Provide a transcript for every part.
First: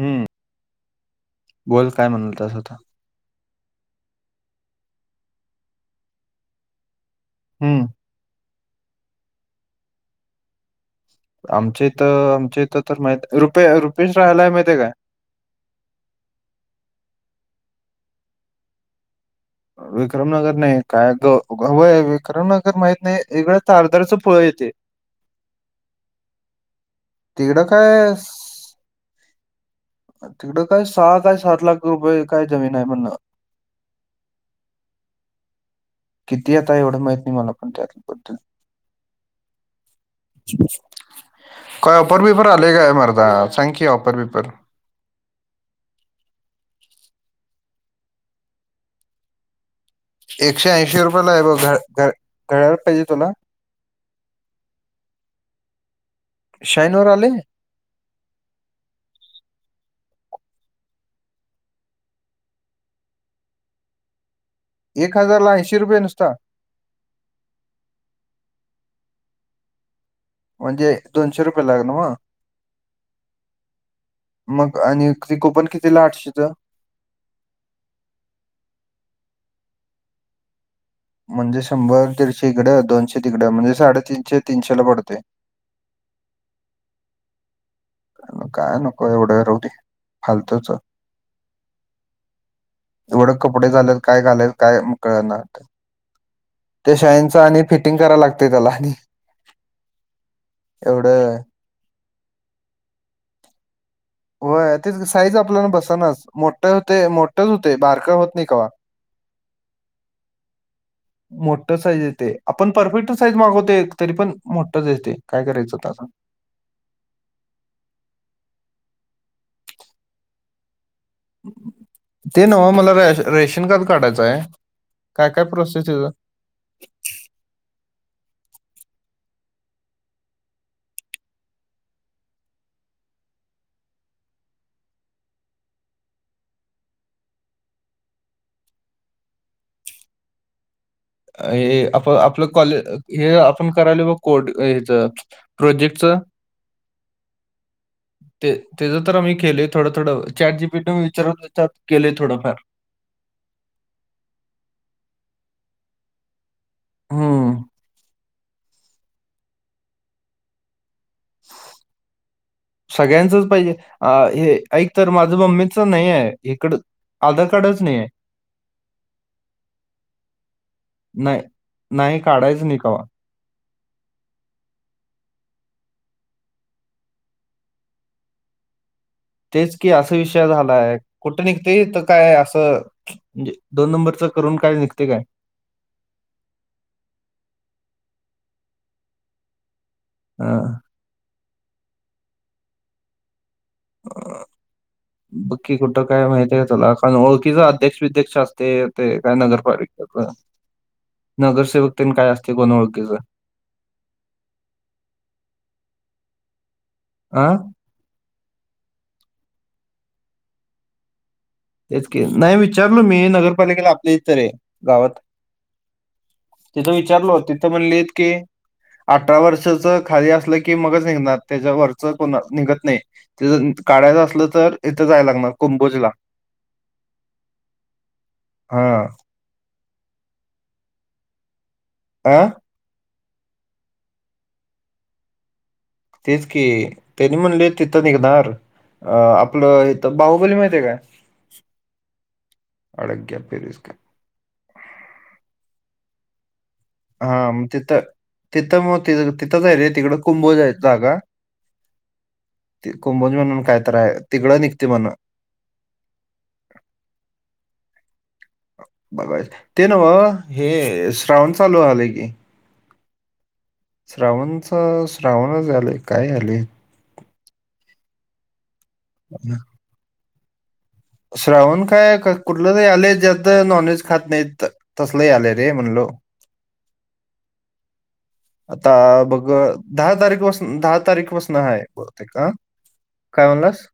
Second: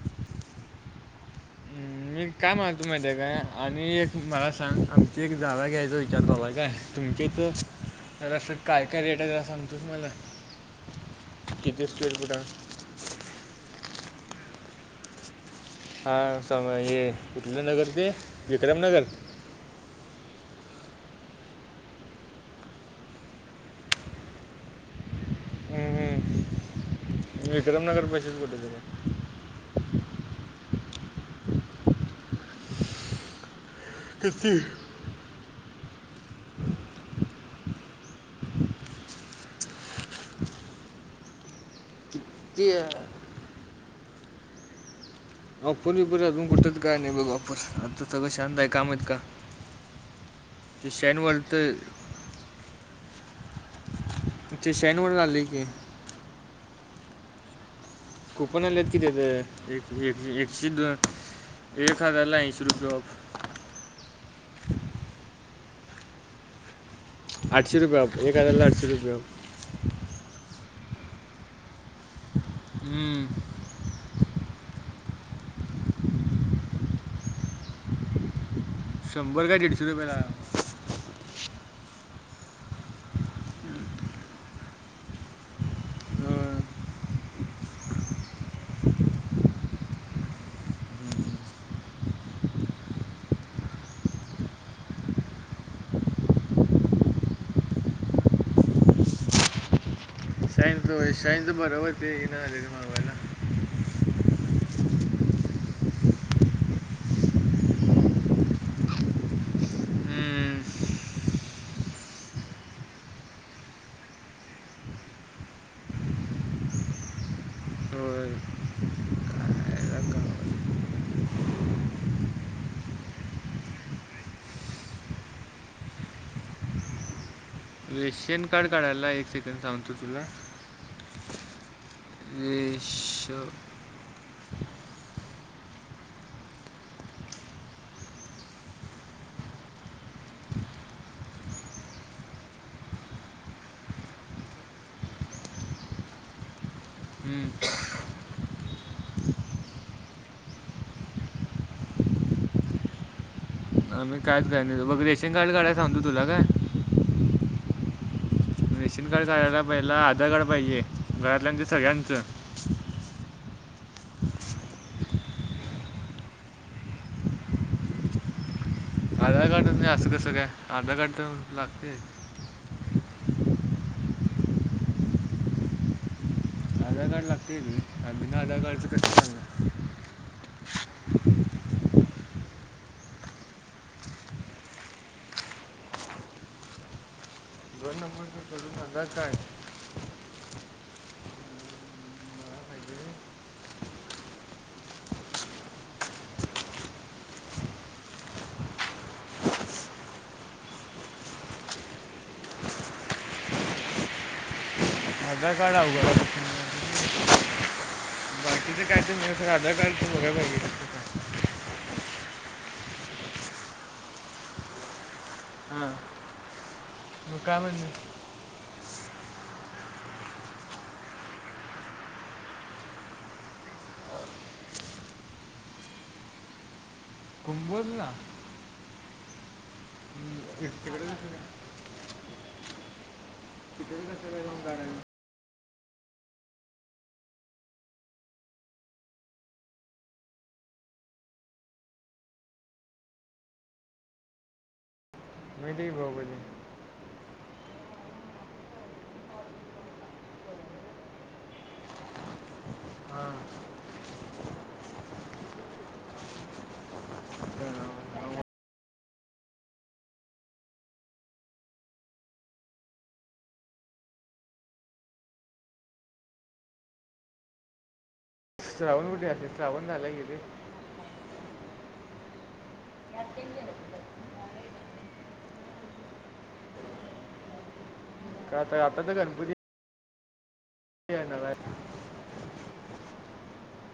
हम्म. बोल मी म्हणल तस काय म्हणाल होता तो माहिती आहे काय. आणि एक मला सांग आमची एक जागा घ्यायची विचार चालूय काय तुमच्या इथं. हम्म जरासं काय काय रेट आहे सांगतोस मला. किती आमच्या स्क्वेअर फूट इथं आहे आमच्या इथं तर नाहीत. रुपे रुपेश राहायलाय माहितय काय. हा स हे कुठलं नगर ते विक्रमनगर. विक्रमनगर नाही. काय तो विक्रमनगर माहित नाही इकडं तारदारचं फळ येते. हम्म हम्म तिकडं विक्रमनगर काय पशिच कुठे तरी स- आहे. तिकडं काय सहा काय सात लाख रुपये, काय जमीन आहे म्हण. तेच की. किती आता एवढं माहित नाही. मला पण त्यातबद्दल. काय ऑफर बिफर किती आले का मार सांग की ऑफर बिफर. ऑफर बिफर अजून कुठच काय नाही बग ऑफर अजून शांत आहे का काय माहित का. एकशे ते ऐंशी रुपयाला शाईनवर आहे तर बघ. घड्याला पाहिजे तुला. [unintelligible] आले की. शाईन वर आलंय. कूपन आलेत कि, तेच एक एकशे द एक हजार ला ऐंशी रुपये ऑफ. एक हजारला ऐंशी रुपये नुसता. आठशे रुपये ऑफ, एक हजार ला आठशे रुपये ऑफ. म्हणजे दोनशे रुपये आहे नव्हं. हम्म, मग आणि ति कुपन कितीला आठशेचं. शंभर काय दीडशे रुपया हाय. म्हणजे शंभर दीडशे इकड, दोनशे तिकड म्हणजे साडेतीनशे तीनशे ला पडते. हो. काय नको एवढं राहूदे फालतुच. एवढं कपडे झाले काय घालायचं काय कळना वाटत. त्या शाईनचं आणि फिटिंग कराय लागतेय. त्याला आणि शयन ते एवढं शयन ते बरोबर इन मागवायल. व्हय तेच साईज आपल्याला बसनाच. मोठ होते मोठच होते बारक होत नाही कवा. हम्म. मोठ साईज येते. आपण परफेक्ट साईज मागवते. तरी पण मोठच येते काय करायचं आता सांग. होय काय आता. ते नवं मला रेश रेशन कार्ड काढायचं हाय. काय काय प्रोसेस तेच. रेशन कार्ड काढायला एक सेकंड सांगतो तुला. वेश. हे आप आपलं कॉले हे आपण करायला ब कोड हेच. प्रोजेक्टच. हम्म. तेचं तर आम्ही केलेय थोडं थोडं. चॅट जीपीट विचारून त्यात केलेय थोडं फार. आम्ही काय प्लॅन बघ. रेशन कार्ड काढायं सांगतो तुला काय. हम. रेशन कार्ड काढायला पहिला, आधार कार्ड पाहिजे घरातल्या सगळ्यांचं. सगळ्यांचंच पाहिजे हे ऐक तर, माझं मम्मीच नाही ये हिकडं. आधार कार्डच नाहीये. आधार कार्ड नाही असं कसं काय आधार कार्ड तर लागतयच काढायच नाही कव्हा. आधार कार्ड लागतेे बिणा आधार कार्ड चालणा तेच की असा विषय झालाय, कुठं निघतय इथं काय असं. म्हणजे, दोन नंबरच करून काय निघते काय? दोन नंबरच करून आधार कार्ड? हा. म्हणजे. [inaudible] [inaudible] बघ की कुठं काय माहिती आहे तुला कारण ओळखीचा अध्यक्ष विध्यक्ष असते ते काय नगरपालिके. [unintelligible] नगरसेवक तेन काय असतय कोण ओळखीचं. आधार कार्ड अवघड आहे, तसं मिळायचं. आं? बाकीच काय नाही पण मिळलं, आधार कार्डच बघायला पाहिजे. तेच की नाही विचारलो मी नगरपालिकेला आपल्या इथं रे, गावात हां तिथं मग विचारलो काय तिथं म्हणलं म्हणलीत की अठरा वर्षाचं खाली असलं की मगच निघणार, त्याच्यावरचं निघत नाही. ते जर काढायचं असल तर इथं जायला लागणार कुंभोजला. कुंभोजला? हा. [unintelligible] आं? तिकडे का जाऊन काढायचं? तेच की त्यांनी म्हणले तिथं निघणार. अ आपलं इथं बाहुबली माहितीये काय? अड्या पिरसकर माहितीये की बाहुबली. हा मग तिथं, तिथं मग ति तिथंचय रे तिकड कुंभोज ये जागा. ते कुंभोज हां म्हणून काय तरय तिकडं निघते म्हण. [unintelligible] बघायचं, ते नव्ह हे अ श्रावण चालू झालंय की. श्रावणच श्रावणच आलेय काय आलंय? श्रावण कुठे असेल, श्रावण झालं की रे. श्रावण काय कुठलं त आलंय ज्या नॉनव्हेज खात नाहीत, तसल यालय रे म्हणलो. का आता तर बघ. गणपती दहा तारीखपासून दहा येणार तारीखपासून आहे हाय बहुतेक, आ? काय म्हणलास?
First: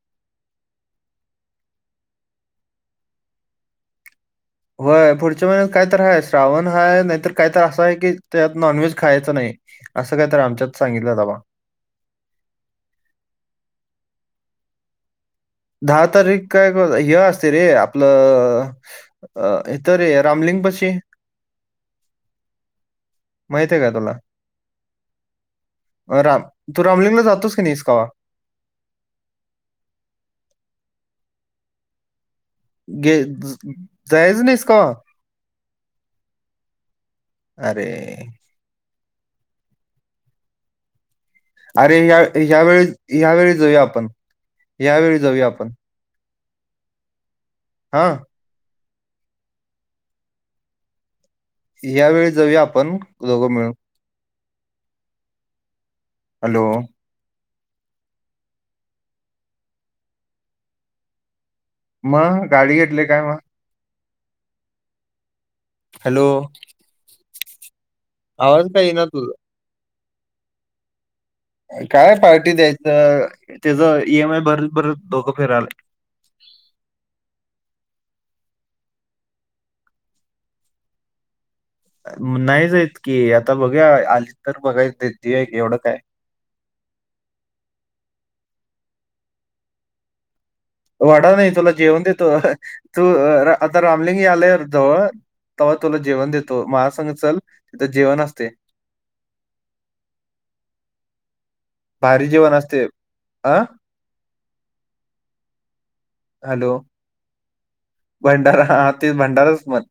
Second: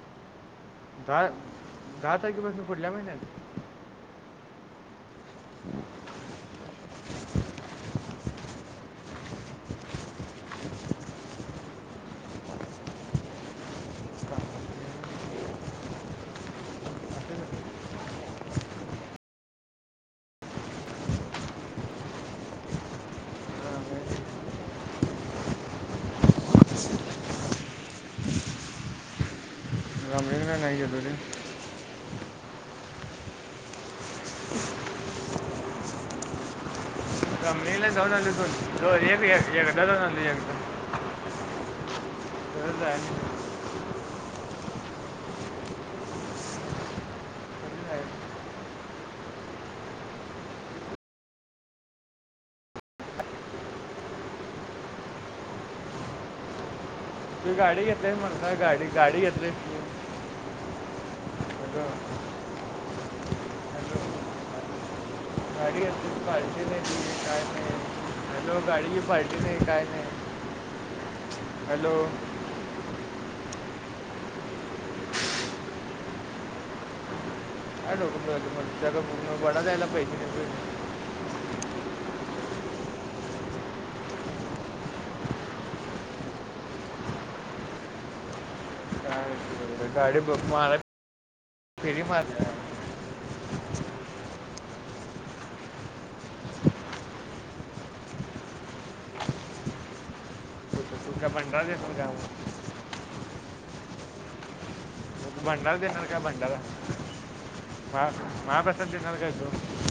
दहा, दहा तारखेपासून पुढल्या महिन्यात? होय पुढच्या महिन्यात काय तर हा श्रावण हाय, नाहीतर काय तर असं आहे की त्यात नॉनव्हेज खायच नाही. असं काय तर आमच्यात सांगितल्यात बाबा. का? दहा तारीख काय मर्दा हे असं असते रे का? आपलं. अ इथं रे रामलिंगपाशी. माहित आहे काय तुला? राम तू रामलिंगला जातोस की नाहीस कवा? नाय गेलो रे. गे जायच नाहीस कवा. अरे [unintelligible] अरे ह परत जायला ह्यावेेळी नाही. ह्यावेेळी जाऊया आपण. या वेळी जाऊया आपण कधी हा. जायचं? या वेळी जाऊया आपण दोघं मिळून. हॅलो. तु गाडी घेतली मर्दा गाडी गाडी घेतलायस तु. मग गाडी घेतली, काय मग. [unintelligible] हॅलो हॅलो आवाज काय गाडी ची येईना तुझा पार्टी नाही, काय नाही हॅलो. काय पार्टी द्यायचं. तेच ई एम आय भरत भरत दोघं फिरालोय. [unintelligible] वडा खायाला पैसे नाहीत. नाहीचेत की आता बघूया आली. तर बघायच ती देवू या एवढं काय. काय बरं, गाडी बघ [unintelligible] वडा नाही तुला जेवण फेरी मार देतो, तू आता रामलिंग यालय जवळ. तवा तुला जेवण देतो, माजा संग चल तिथं जेवण असते. [unintelligible] भारी जेवण असते आ. भंडारा देणार काय भंडारा. हॅलो महा भंडारा हा महाप्रसाद ते देणार काय तू भंडाराच म्हण.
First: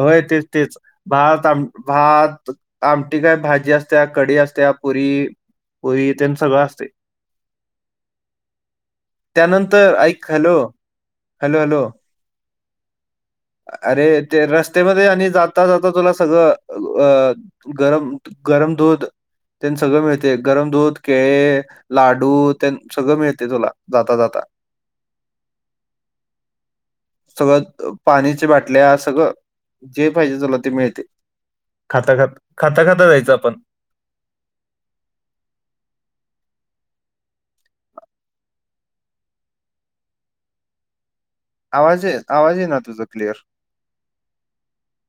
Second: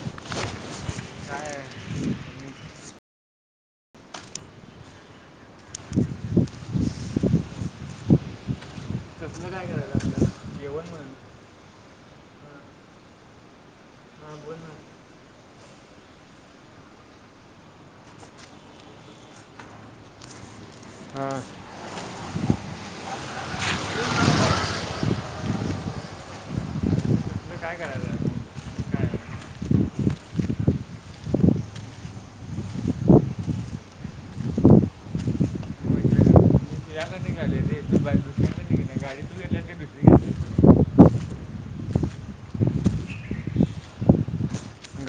होय तेच तेच भात काय आमटी भात. आमटी काय भाजी असत्या कढी असत्या पुरी. पुरीण तेण सगळं असतंय. कसलं काय त्यानंतर करायला आपल्याला ऐक हॅलो जेवण म्हणून हॅलो हॅलो. अरे हां ते बोल ना रस्त्यामध्ये आणि जात. जाता जाता तुला सगळं अ गरम गरम दूध. तेनं सगळं मिळते. गरम दूध हां केळे लाडू तेनं सगळं मिळते तुला जाता जाता. कसलं काय सगळं करायला पाण्याची बाटल्या काय सगळं, जे पाहिजे तुला ते मिळते. खाता खाता खाता खाता जायचं आपण. हो याला निघालो रे. [unintelligible] गाडी तु घेतलीस का दुसरी घेतली. आवाज आवाज इना तुझा क्लिअर.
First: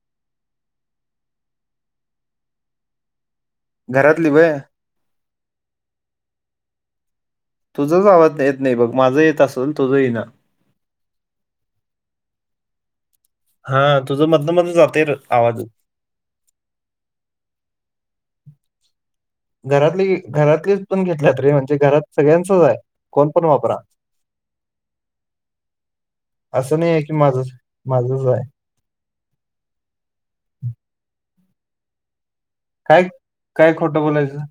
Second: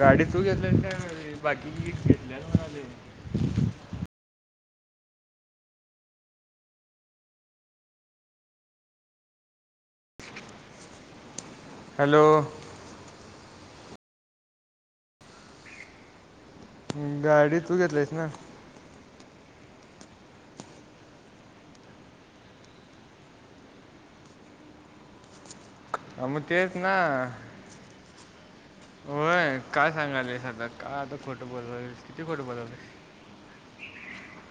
गाडी तू घेतलायस बाकीची घेतल्यात म्हणालोय. घरातली व्हय. तुझंच आवज येत नाही बघ. माझं येत असल तुझं इना. हॅलो. हा तुझं मधन मधन जातय र आवाज. गाडी तू घेतलीस ना. घरातली घरातलीच पण घेतल्यारे, म्हणजे घरात सगळ्यांचच आहे कोण पण वापरा. हा मग तेच असं नाही ना. आहे की माझं माझंच आय. होय काय सांगालेस. काय आता खोटं बोलायलास किती खोटं बोलायलास. काय काय खोटं बोलायचं.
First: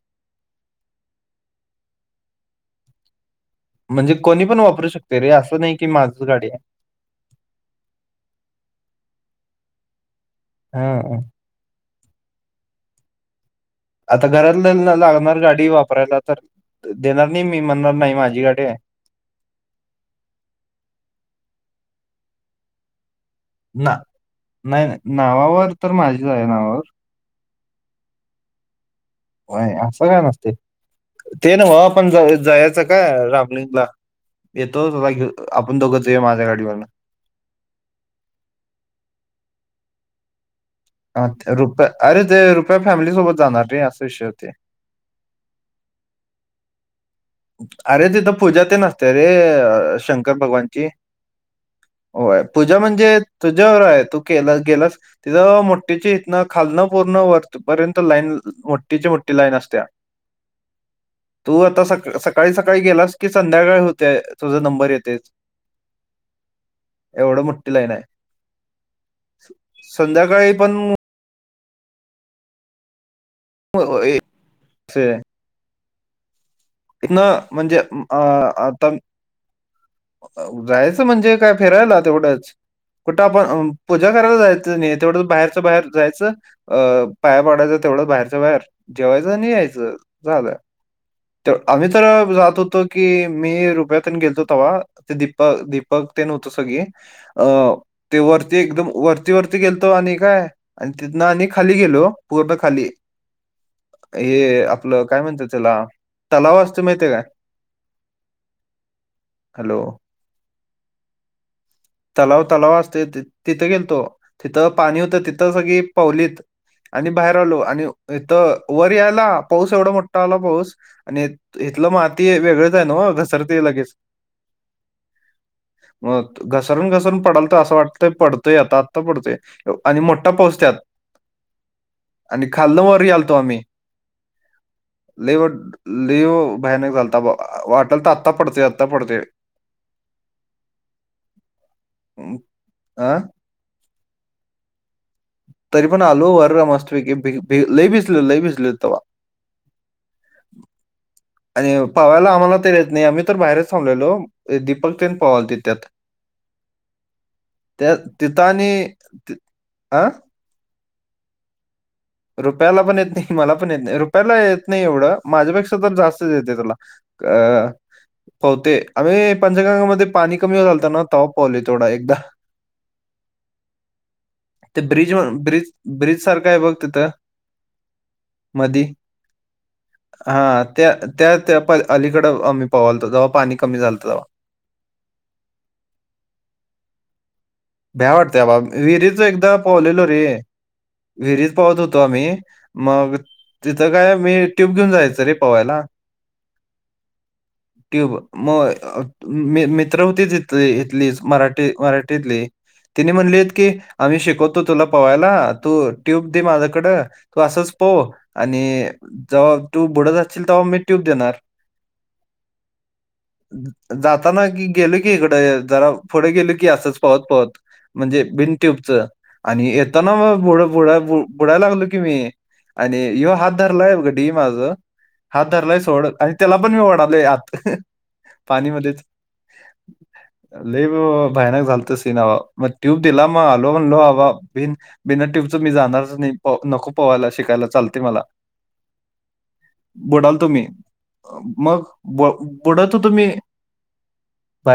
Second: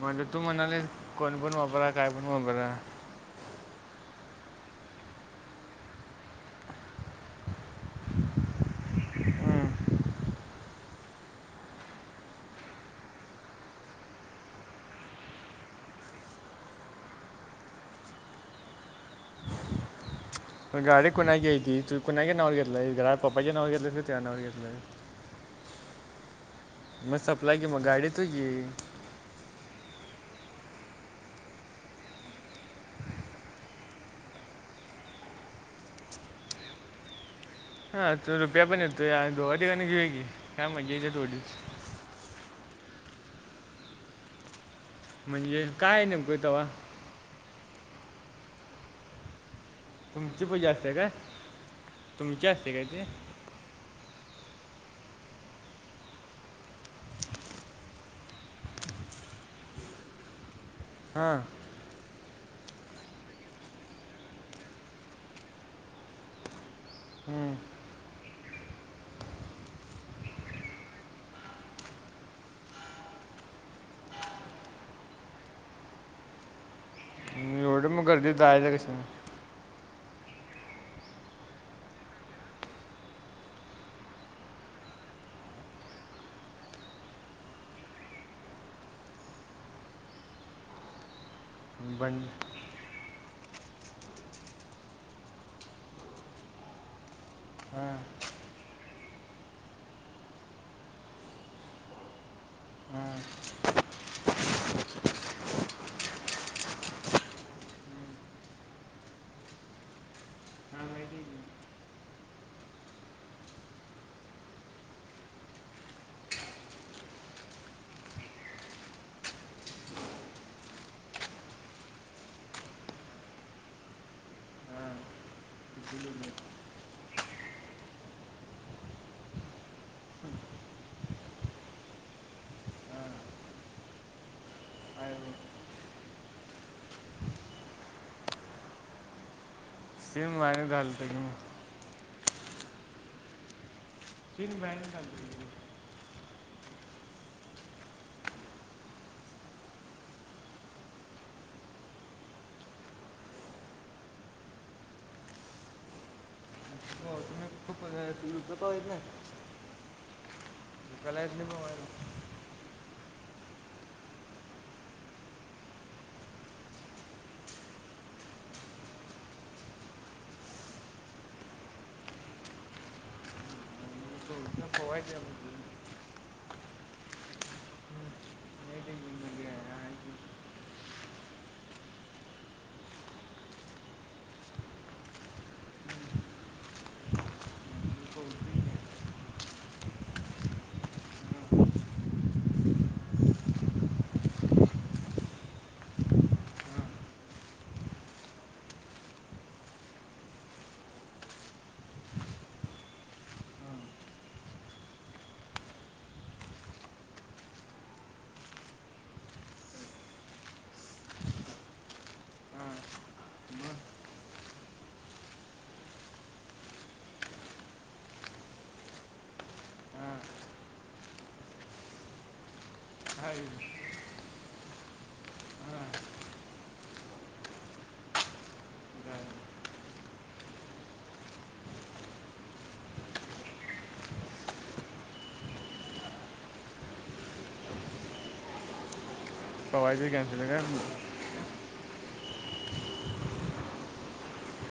म्हणजे तू म्हणाली, कोण पण वापरा काय पण वापरा. म्हणजे कोणी पण वापरू शकते रे, असं नाही की माझीच गाडी आहे. हम्म. हा. आता घरातल्याना लागणार गाडी वापरायला तर देणार नाही मी? म्हणणार नाही माझी गाडी आहे. पण गाडी कुणाची आहे ती कुणाच्या नावावर घेतलाय? घरात पप्पाच्या नाववर घेतलास ना का तुझ्या नावावर घेतय? नाही नाही, नावावर तर माझ्याच आहे, नावावर. मग सपला की मग गाडी तू घे. व्हय असं काय नसते, ते न्हवं पण जा जायचं का रामलिंगला? येतो स बाईक घेऊन, आपण दोघं जाऊया माझ्या गाडीवरन. हा तो रुप्या पण येतोय, आणि दोघा तीघाना घेऊया की. काय मजा येते हा ते थोडीच रुप्या, अरे ते रुप्या फॅमिली सोबत जाणार रे, असा विषय होतय. म्हणजे काय नेमक तव्हा? अरे तिथं पूजा तेन असतीया रे. अस शंकर तुमची पूजा भगवानची, असते का होय तुमची असते पूजा काय ते म्हणजे. तुझ्या वर आहे, तू केला गेलास तिथ मोठीच्या हितन खालं पुर्ण वरती पर्यंत लाईन मोठीच्या मोठी लाईन असत्या. हा. बर तसा सकाळी सकाळी गेलास की, संध्याकाळ होते तुझा नंबर येतेच. एवढं हम्म. मोठी लाईन आहे, संध्याकाळी पण हो ऐक से इथन मग म्हणजे एवढं मग अ गर्दीत जायचं आता. कसं जायचं म्हणजे काय? फिरायला तेवढंच. कुठं आपण पूजा करायला जायचं नाही, तेवढं बाहेरच्या बाहेर जायचं. अ पाया पडायचं तेवढं बाहेरच्या बाहेर, जेवायचं आणि यायचं झालं. तर आम्ही तर बंड जात होतो. की मी रुपेत गेलतो तवा दीपक दीपक तेन होतो सगळी. अ हां ते वरती एकदम वरती वरती गेलतो आणि काय आणि ति ना आणि खाली गेलो. पूर्ण खाली, हां हां हे आपलं काय म्हणत त्याला? तलाव असतं माहिते काय? हॅलो. ह माहिते तलाव तलाव असते तिथं तिथं गिलतो पाणी होतं तिथ सगळी पवलीत. आणि बाहेर आलो आणि इथ वर याला पाऊस एवढा मोठा आला पाऊस. आणि इथलं माती वेगळच आहे नाव घसरते लगेच. हा. मग घस रून घसरून पडलत तर असं वाटतंय पडतोय, आता आत्ता पडतोय आणि मोठा पाऊस. आणि खाल्लन वर आलतो आम्ही. लय भयानक झालता वाटालत आत्ता पडते आत्ता पडते. सेम माझ्या झालंत मग. आं? [unintelligible] तरी पण आलो वर मस्तपैकीे भ भ लई भिजले लई भिसले तवा. आणि पवायला आम्हाला तर येत नाही आम्ही तर बाहेरच थांबलेलो दीपक तेन पवाल ते त्यात. पवाय येत नाय? आं. याला येत नाही पवायला. रुपयाला पण येत नाही. मला पण येत नाही रुपयाला येत नाही, एवढं माझ्यापेक्षा तर जास्तच येते तुला. अं. पोवतोय आम्ही पंचगांगामध्ये पाणी कमी झालत नवं, तवा पोवले तेवढं एकदा. हो. ते ब्रिज ब्रिज ब्रिज सारख आहे बघ तिथ मधी. ते मध्ये आहे हा आहे की. हा त्या त्या त्या प अलीकडं आम्ही पवालतो. तव्हा पाणी कमी झालतं तेव्हा. भ्या वाटत आबा. विहिरीच एकदा पोवलेलो रे. विहिरीत पोहत होतो. आम्ही मग, तिथं काय मी ट्यूब घेऊन जायचो रे पवायला. हां. ट्यूब मग मी मित्र होती. इथ इथलीच मराठी मराठीतली. तिन्ही म्हणलीत की आम्ही शिकवतो, तुला पवायला तू ट्यूब दे माझ्याकडं. तू असंच पोव आणि जव्हा तू बुडत असील तेव्हा मी ट्यूब देणार. [inaudible] मग, जाताना की गेलो की हिकडं जरा, पुढं गेलो की असंच पोहत पोहत. म्हणजे बिन ट्युबच आणि हा, येताना, मग बुडा बुडायला लागलो की मी. आणि हा, ह्यो हात धरलाय गडी माझ, हात धरलाय हा. सोड आणि त्याला. पण मी ओढायलो आत पाणीमध्येच. लै भयानक झालत सीन आबा. मग ट्यूब दिला मग आलो. म्हणलो बाबा बिन बिना ट्यूबचं मी जाणारच नाही. नको पोहायला शिकायला चालते मला. [inaudible] पोहायचं बुडाल कॅन्सल तो मी काय मग ब बुडत होतो मी. बाहेर